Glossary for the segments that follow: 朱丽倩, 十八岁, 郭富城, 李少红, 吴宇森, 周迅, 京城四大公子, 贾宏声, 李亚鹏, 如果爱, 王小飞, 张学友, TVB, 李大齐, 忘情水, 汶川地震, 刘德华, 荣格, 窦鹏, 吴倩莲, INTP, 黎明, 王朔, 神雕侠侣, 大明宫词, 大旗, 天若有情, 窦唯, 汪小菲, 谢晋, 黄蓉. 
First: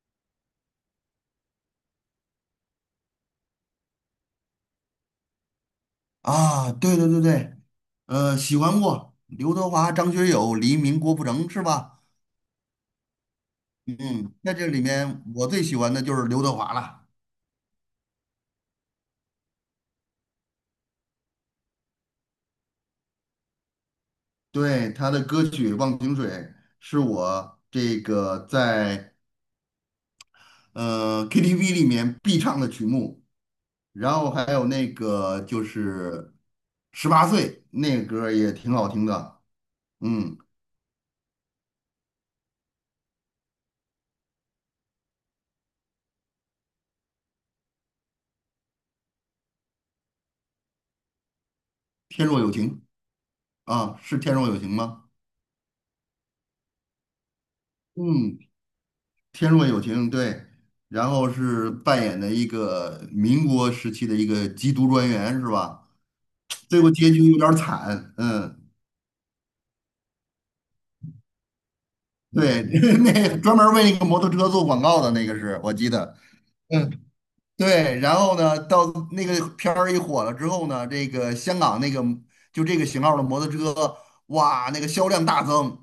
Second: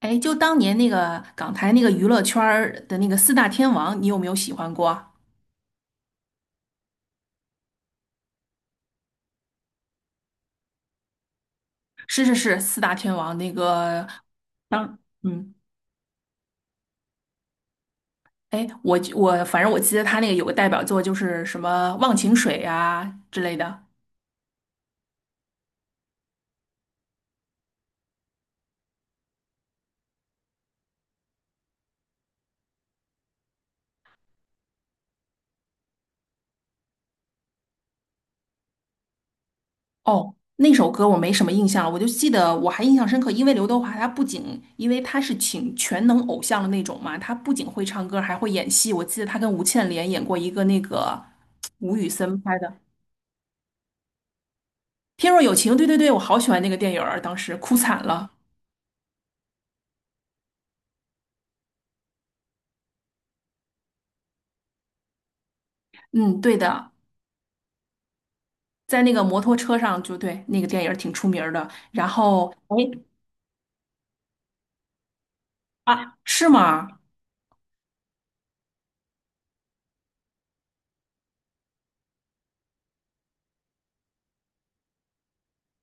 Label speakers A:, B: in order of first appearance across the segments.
A: 哎，就当年那个港台那个娱乐圈儿的那个四大天王，你有没有喜欢过？
B: 啊，对对对对，喜欢过刘德华、张学友、黎明、郭富城是吧？
A: 是是是，四大天王那个
B: 嗯，在这里
A: 当
B: 面我最喜欢的就是刘德华了，
A: 哎，我反正我记得他那个有个代表作就是什么《忘情水》啊之类的。
B: 对，他的歌曲《忘情水》是我这个在KTV 里面必唱的曲目，然后还有那个就是《十八岁》那个歌儿也挺好听的，
A: 哦，
B: 嗯，
A: 那首歌我没什么印象了，我就记得我还印象深刻，因为刘德华他不仅因为他是请全能偶像的那种嘛，他不仅会唱歌还会演戏。我记得他跟吴倩莲演过一个那个吴宇
B: 《天若
A: 森
B: 有
A: 拍
B: 情》
A: 的。
B: 啊，是《天若有情》吗？
A: 天若有情，对对对，我好喜欢那个电影儿，当时哭惨了。
B: 嗯，天若有情，对，然后是扮演的一个民国时期的一个缉毒专员，是吧？
A: 嗯，对
B: 最
A: 的，
B: 后结局有点儿惨，嗯，
A: 在那个摩托车上，就对，那个电影儿挺出名儿的。然后，
B: 对，
A: 哎
B: 那专门儿为那个摩托车做广告的那个是我记得，
A: 啊，是吗？
B: 嗯，对，然后呢，到那个片儿一火了之后呢，这个香港那个就这个型号的摩托车，哇，那个销量大增，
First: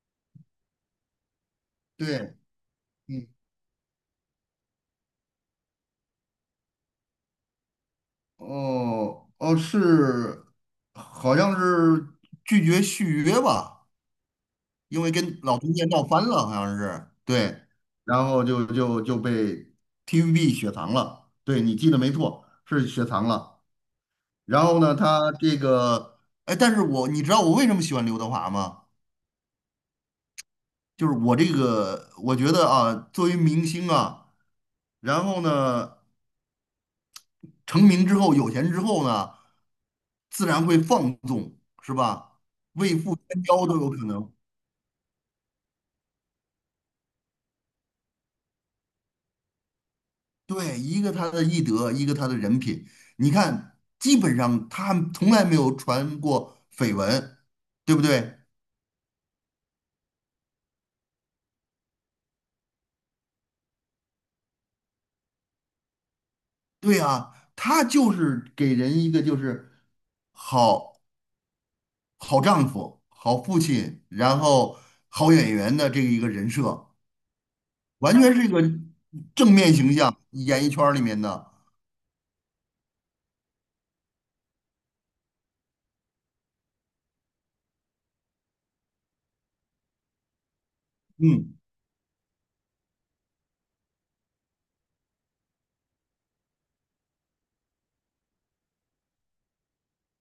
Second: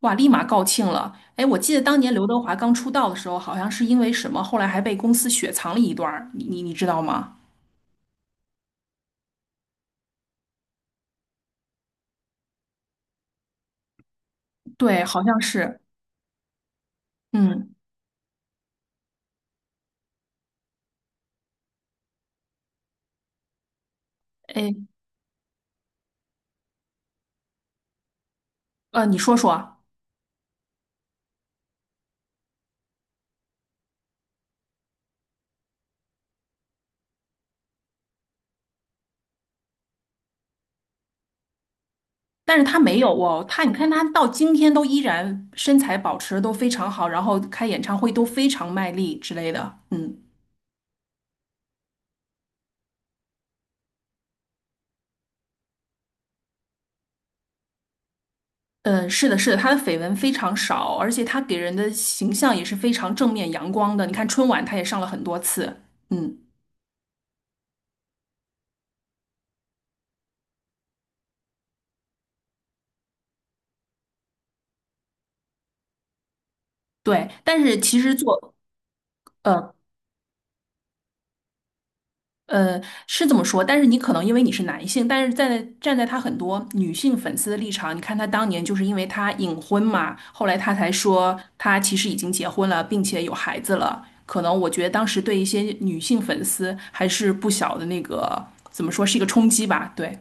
A: 哇，立马告罄了。哎，我记得当年刘
B: 对，
A: 德华刚出道的
B: 嗯，
A: 时候，好像是因为什么，后来还被公司雪藏了一段儿，你知道吗？
B: 哦哦是，好像是拒绝续约吧。因
A: 对，
B: 为
A: 好
B: 跟
A: 像
B: 老中
A: 是。
B: 介闹翻了，好像是，对，
A: 嗯，
B: 然后就被 TVB 雪藏了，对你记得没错，是雪藏了。然
A: 哎，
B: 后呢，他这个，哎，但是我你知道我为什么喜欢刘德华吗？
A: 你说说。
B: 就是我这个，我觉得啊，作为明星啊，然后呢，成名之后有钱之后呢，自然会放纵，是吧？
A: 但是他
B: 为
A: 没有
B: 富新
A: 哦，他
B: 高
A: 你
B: 都
A: 看
B: 有
A: 他
B: 可
A: 到
B: 能。
A: 今天都依然身材保持得都非常好，然后开演唱会都非常卖力之类的，嗯。
B: 对，一个他的艺德，一个他的人品。你看，基本上他从来没有传过绯闻，对不对？
A: 嗯，是的，是的，他的绯闻非常少，而且他给人的形象也是非常正面阳光的。你看春晚，他也上了很多次，嗯，
B: 对啊，他就是给人一个就是好好丈夫、好父亲，然后好演员的这个一个人设，
A: 对。但是其实
B: 完全是一
A: 做，
B: 个正面
A: 呃
B: 形象，演艺圈儿里面的。
A: 呃，是这么说，但是你可能因为你是男性，但是在站在他很多女性粉丝的立场，你看他当年就是因为他隐婚嘛，后来他才说
B: 嗯。
A: 他其实已经结婚了，并且有孩子了。可能我觉得当时对一些女性粉丝还是不小的那个，怎么说是一个冲击吧，对。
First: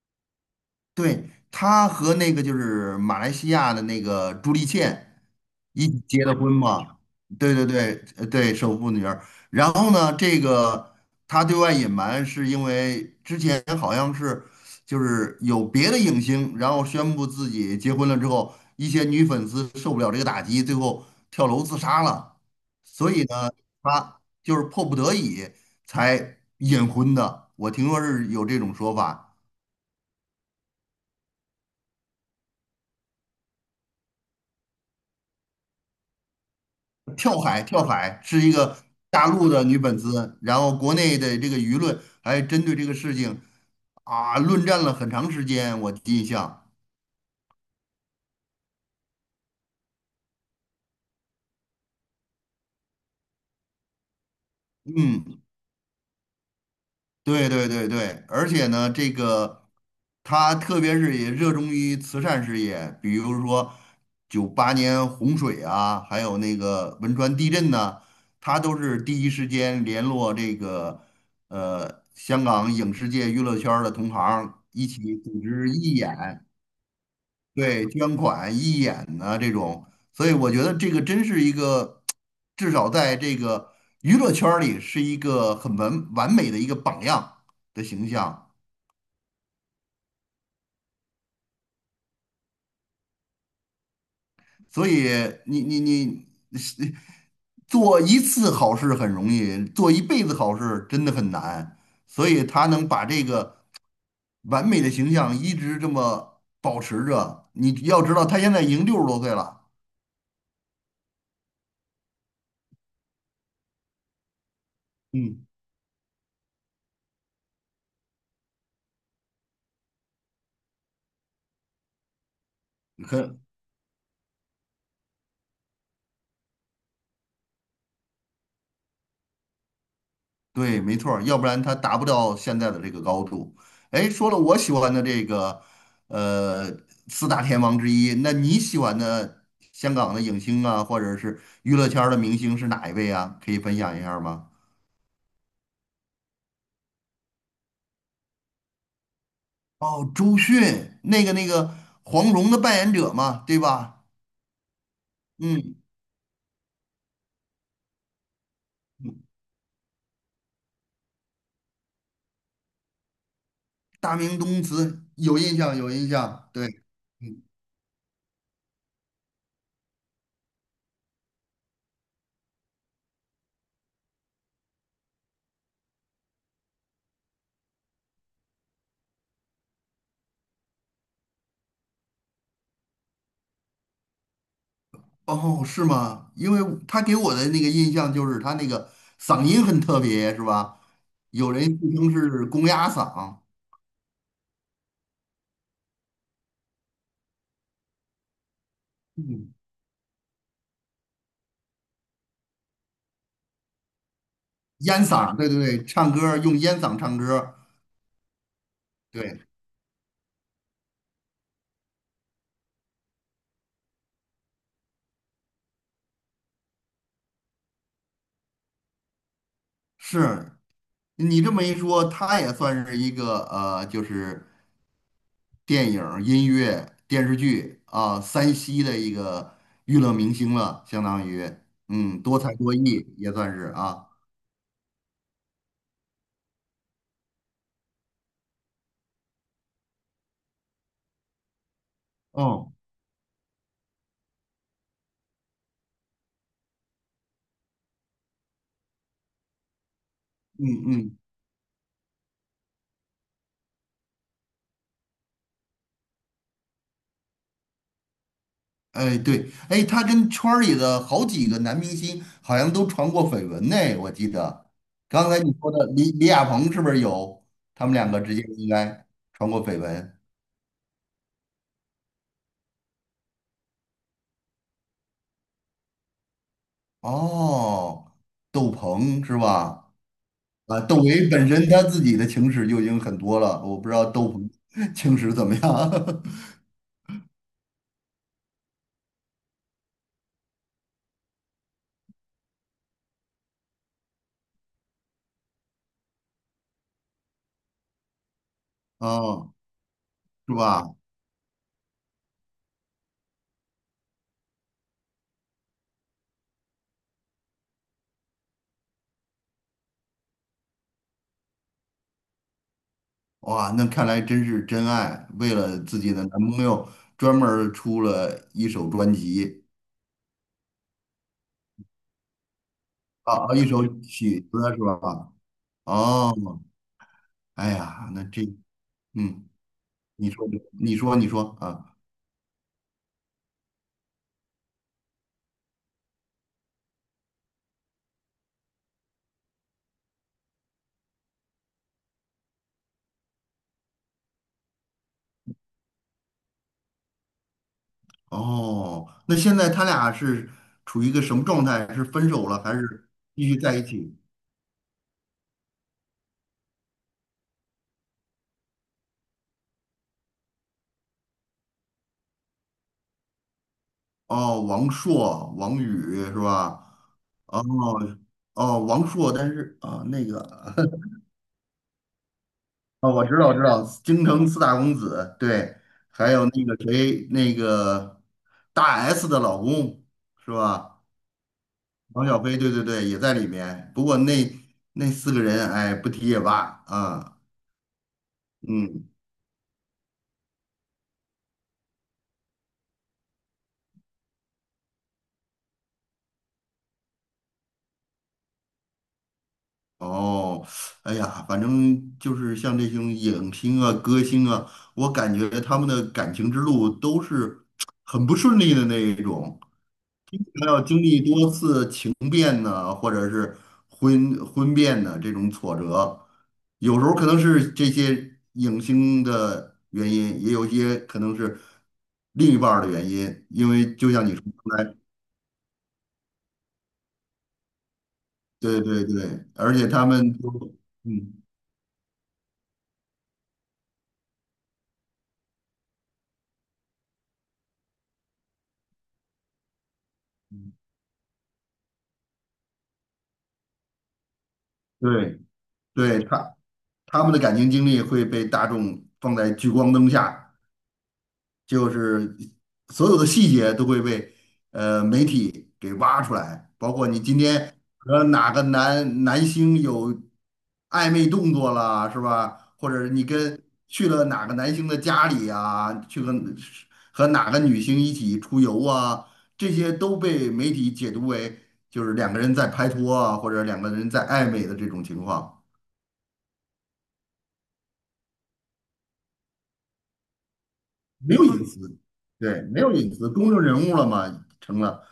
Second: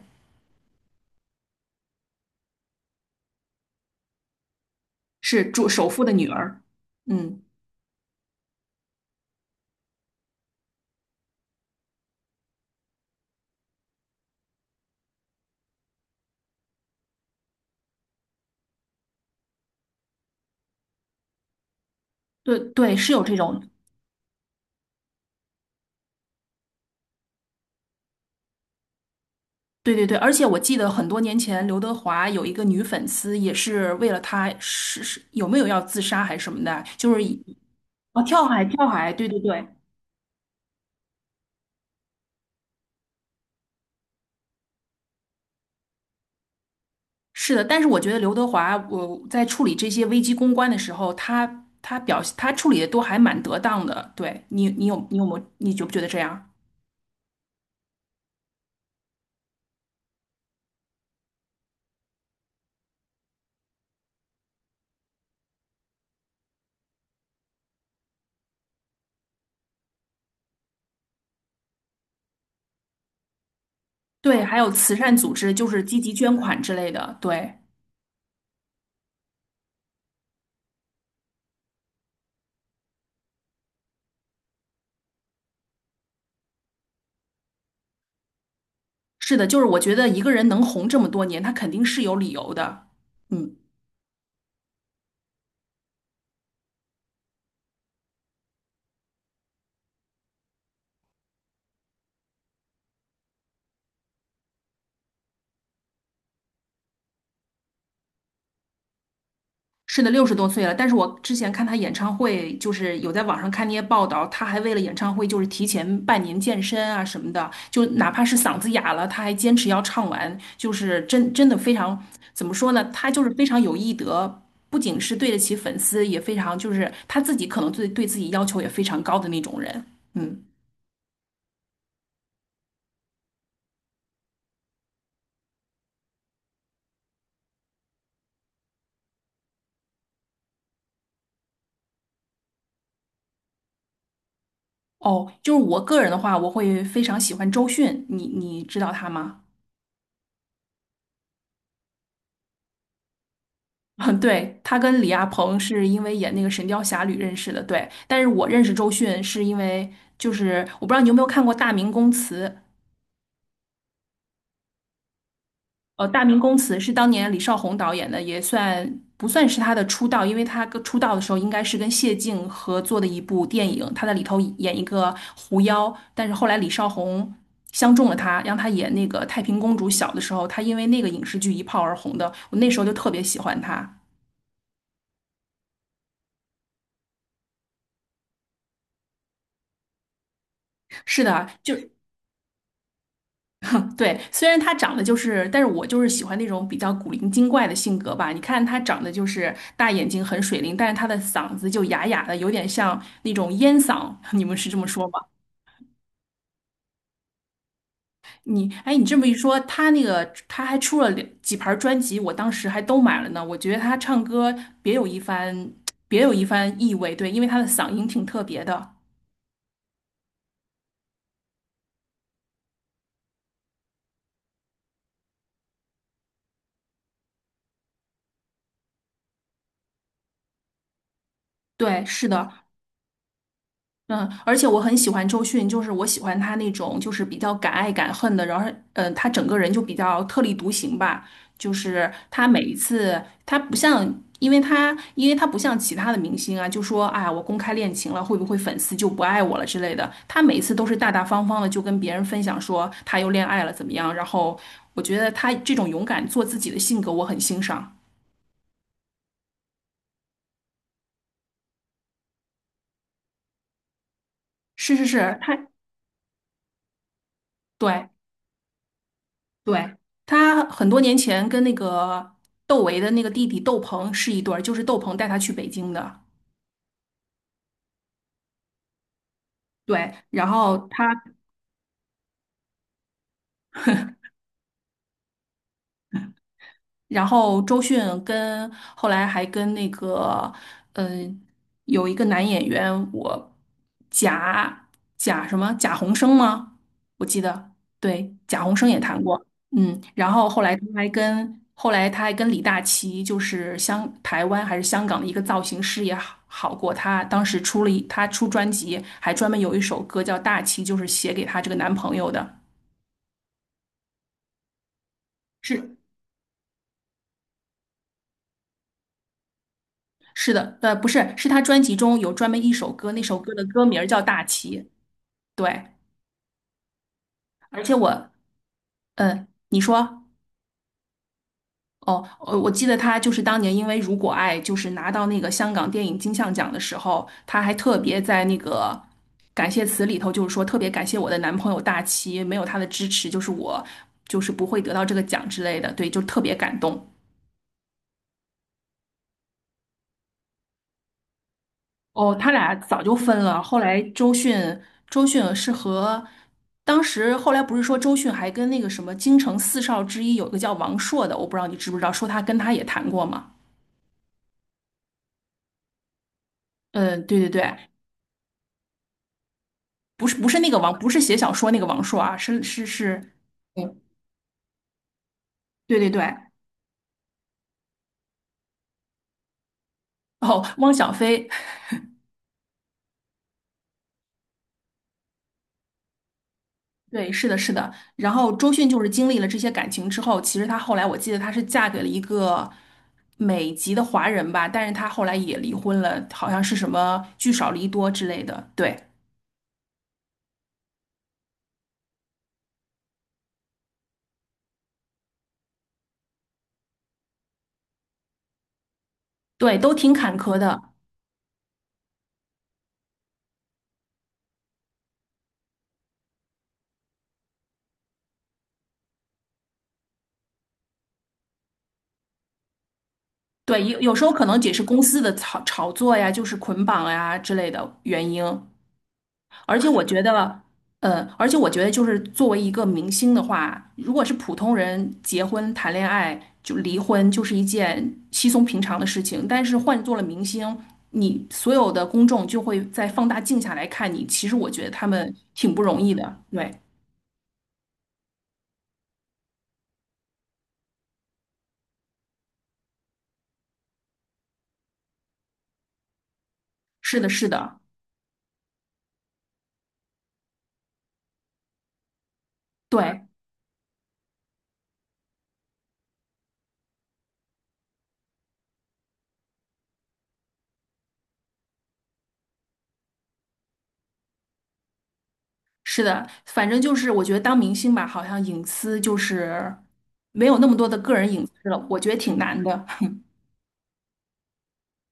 B: 对，他和那个就是马来西亚的那个朱丽倩
A: 是主
B: 一
A: 首
B: 起
A: 富的
B: 结
A: 女
B: 的婚
A: 儿。
B: 嘛，
A: 嗯，
B: 对对对，对，首富女儿。然后呢，这个他对外隐瞒是因为之前好像是就是有别的影星，然后宣布自己结婚了之后，一些女粉丝受不了这个打击，最后跳楼自杀了。
A: 对对，是
B: 所
A: 有
B: 以
A: 这
B: 呢，
A: 种，
B: 他就是迫不得已才隐婚的。我听说是有这种说法。
A: 对对对，而且我记得很多年前刘德华有一个女粉丝，也是为了他是有没有要自杀还是什么的，就是
B: 跳
A: 以
B: 海，跳海
A: 哦
B: 是
A: 跳
B: 一
A: 海
B: 个
A: 跳海，对
B: 大
A: 对
B: 陆的
A: 对，
B: 女粉丝，然后国内的这个舆论还针对这个事情啊论战了很长时间，我印象。
A: 是的。但是我觉得刘德华，我在处理这些危机公关的时候，他表现他处理的都还蛮得当的。对你，你有没
B: 嗯，
A: 有你觉不觉得这样？
B: 对对对对，而且呢，这个她特别是也热衷于慈善事业，比如说98年洪水啊，还有那个汶川地震呐、她都是第一时间联络这个香港影视界娱乐圈儿的同
A: 对，
B: 行，
A: 还有
B: 一
A: 慈善
B: 起
A: 组
B: 组
A: 织，就
B: 织
A: 是
B: 义
A: 积极捐
B: 演。
A: 款之类的，对。
B: 对，捐款、义演呐、这种，所以我觉得这个真是一个，至少在这个娱乐圈儿里是一个很完美的一个榜样的形象。
A: 是的，就是我觉得一个人能红这么多年，他肯定是有理由的。嗯，
B: 所以你是做一次好事很容易，做一辈子好事真的很难。所以他能把这个完美的形象一直这么保持着，你要知道他现在已经60多岁了，
A: 是的，六十多岁了，但是我之前看他演唱会，就是有在网上看那些报道，他还为了演唱会就是
B: 嗯，
A: 提前半年健身啊什么的，就哪怕是嗓子哑了，他还坚持要唱完，就是真真的非常，怎么说呢？他就是
B: 很
A: 非常有艺德，不仅是对得起粉丝，也非常就是他自己可能对自己要求也非常高的那种人。嗯，
B: 对，没错儿，要不然他达不到现在的这个高度。哎，说了我喜欢的这个，呃，四大天王之一，那你喜欢的香港的影星啊，或者是娱乐圈儿的明星是哪一位啊？可以分享一下吗？
A: 哦，就是我个人的话，我会非常喜欢周迅，你知道他吗？
B: 哦，周迅，那个黄蓉的扮演者嘛，对吧？
A: 嗯，对，他跟李亚鹏
B: 嗯，
A: 是因为演那个《神雕侠侣》认识的，对。但是我认识周迅是因为，就是我不知道你有没有看过《大明宫词》，
B: 大明宫词有印象，有印
A: 《大明
B: 象，
A: 宫词》
B: 对。
A: 是当年李少红导演的，也算不算是他的出道，因为他跟出道的时候应该是跟谢晋合作的一部电影，他在里头演一个狐妖，但是后来李少红相中了他，让他演那个太平公主。小的时候，他因为那个影视剧一炮而红的，我那时候就特别喜欢他。
B: 哦，是吗？因为他给我的那个印象就是他那个嗓音很特别，是吧？
A: 是的，
B: 有人
A: 就
B: 自称是公鸭嗓，
A: 对，虽然他长得就是，但是我就是喜欢那种比较古灵精怪的性格吧。你看他长得就
B: 嗯，
A: 是大眼睛，很水灵，但是他的嗓子就哑哑的，有点像那种烟嗓。你们是这么
B: 烟
A: 说吗？
B: 嗓，对对对，唱歌儿用烟嗓唱歌儿
A: 你，哎，你这么一
B: 对，
A: 说，他那个他还出了两几盘专辑，我当时还都买了呢。我觉得他唱歌别有一番，别有一番意味。对，因为他的嗓音挺特别的。
B: 是你这么一说，他也算是一个就是电影儿音乐、电视剧啊，三栖的一个娱乐明星了，相当于，
A: 对，
B: 嗯，
A: 是
B: 多
A: 的，
B: 才多艺也算是啊，
A: 嗯，而且我很喜欢周迅，就是我喜欢她那种就是比较敢爱敢恨的，然后嗯，她整个人就比较特立独行吧。就是她每
B: 哦，
A: 一次，她不像，因为她不像其他的明星啊，就说啊我公开恋情了，会不会粉丝就不爱我了之类的。她每一
B: 嗯
A: 次都是大
B: 嗯。
A: 大方方的，就跟别人分享说她又恋爱了怎么样。然后我觉得她这种勇敢做自己的性格，我很欣赏。
B: 哎，对，哎，他跟圈儿里的好几个男明星好像都传过绯闻呢，我记得。
A: 是是
B: 刚
A: 是，
B: 才你
A: 她
B: 说的李亚鹏是不是有？他们
A: 对。
B: 两个之间应该传过绯
A: 对，
B: 闻。
A: 他很多年前跟那个窦唯的那个弟弟窦鹏是一对儿，就是窦鹏带他去北京的。
B: 哦，窦鹏是吧？
A: 对，然
B: 啊，
A: 后
B: 窦
A: 他
B: 唯本身他自己的情史就已经很多了，我不知道窦鹏 情史怎么样。
A: 然后周迅跟后来还跟那个，嗯、有一个男演员，我贾贾什么贾宏声吗？我记得，对，贾宏声 也谈过，
B: 哦，
A: 嗯，然后
B: 是
A: 后来他
B: 吧？
A: 还跟后来他还跟李大齐，就是香台湾还是香港的一个造型师也好好过，他当时出了一他出专辑，还专门有一首歌叫《大齐》，就是写给他这个男朋友的。
B: 哇，那看来真是真爱，为了
A: 是
B: 自己的男朋友专门儿出了一首专辑。
A: 是的，呃，不是，是他专辑中有专门一首歌，那
B: 啊
A: 首歌
B: 啊，
A: 的
B: 一首
A: 歌名儿叫
B: 曲
A: 《大
B: 子
A: 旗》。
B: 是吧？
A: 对，
B: 哦，哎
A: 而且
B: 呀，那
A: 我，
B: 这，
A: 嗯，
B: 嗯，
A: 你说，
B: 你说，你说，你说啊，
A: 哦，我记得他就是当年因为《如果爱》就是拿到那个香港电影金像奖的时候，他还特别在那个感谢词里头，就是说特别感谢我的男朋友大齐，没有他的支持，就是我就是不会得到这个奖之类的。对，就特别感动。
B: 哦，那现在他俩是处于一个什么状态？是分
A: 哦，
B: 手
A: 他
B: 了还
A: 俩早
B: 是
A: 就分
B: 继续
A: 了。
B: 在
A: 后
B: 一
A: 来
B: 起？
A: 周迅，周迅是和当时后来不是说周迅还跟那个什么京城四少之一有一个叫王朔的，我不知道你知不知道，说他跟他也谈过嘛？
B: 哦，王朔、王宇是吧？
A: 嗯，对对对，
B: 哦哦，王朔，但是啊，那
A: 不是
B: 个
A: 不是那个 王，不是写小说那个王朔啊，是是
B: 啊，我
A: 是，
B: 知道，我知
A: 对
B: 道，京城四大公子，对，
A: 对对
B: 还有
A: 对。
B: 那个谁，那个大 S 的老公是
A: 哦，汪
B: 吧？
A: 小菲，
B: 王小飞，对对对，也在里面。不过那四个人，哎，不提也罢
A: 对，
B: 啊。
A: 是的，是的。然后周迅就是
B: 嗯，
A: 经历了这些感情之后，其实她后来我记得她是嫁给了一个美籍的华人吧，但是她后来也离婚了，好像是什么聚少离多之类的。对，
B: 哦，哎呀，反正就是像这种影星啊、歌星啊，我感觉他们的感情之路都是很不顺利的那一种。
A: 对，都挺坎坷
B: 他要
A: 的。
B: 经历多次情变呢，或者是婚变呢这种挫折，有时候可能是这些影星的原因，也有一些可能是另一半儿的原因，因
A: 对，
B: 为
A: 有
B: 就
A: 有时
B: 像
A: 候
B: 你说
A: 可能也
B: 刚
A: 是
B: 才
A: 公司的炒作呀，就是捆绑呀之类的原因。
B: 对对对，而
A: 而且
B: 且
A: 我
B: 他
A: 觉
B: 们
A: 得，
B: 都，嗯，
A: 就是作为一个明星的话，如果是普通人结婚、谈恋爱就离婚，就是一件稀松平常的事情。但是换做了明星，你所有的公众就会在放大镜下来看你。其实我觉得他们
B: 对
A: 挺不容易
B: 对，
A: 的。
B: 他
A: 对，
B: 他们的感情经历会被大众放在聚光灯下。就是所有的细节都会被媒体给挖出来，包括
A: 是
B: 你
A: 的，
B: 今
A: 是
B: 天
A: 的，
B: 和哪个男星有暧昧动作了，是吧？或者你
A: 对，
B: 跟去了哪个男星的家里呀？去和哪个女星一起出游啊，这些都被媒体解读为就是两个人在拍拖啊，或者两个人在暧昧的这种情况。
A: 是的。反正就是我觉得当明星吧，好像隐私就是没有那么多的个人
B: 没有
A: 隐
B: 隐
A: 私了，
B: 私，
A: 我觉得挺难
B: 对，没
A: 的。
B: 有隐私，公众人物了嘛，成了，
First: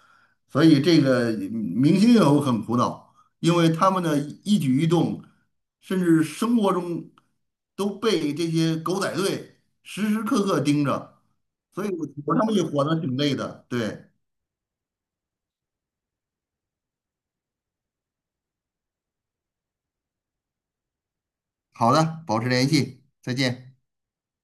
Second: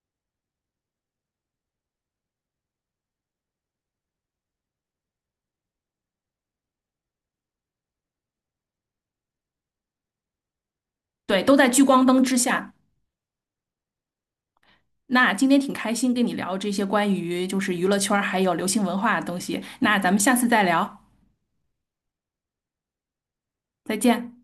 B: 所以这个明星也有很苦恼，因为他们的一举一动，甚至生活中都被这些狗仔队时时刻刻盯着，
A: 对，都在聚
B: 所以
A: 光灯之
B: 他们也
A: 下。
B: 活得挺累的。对，
A: 那今天挺开心跟你聊这些关于就是娱乐圈儿还有流行文化的东西，那咱们下次再聊，
B: 好的，保持联系，再见。
A: 再见。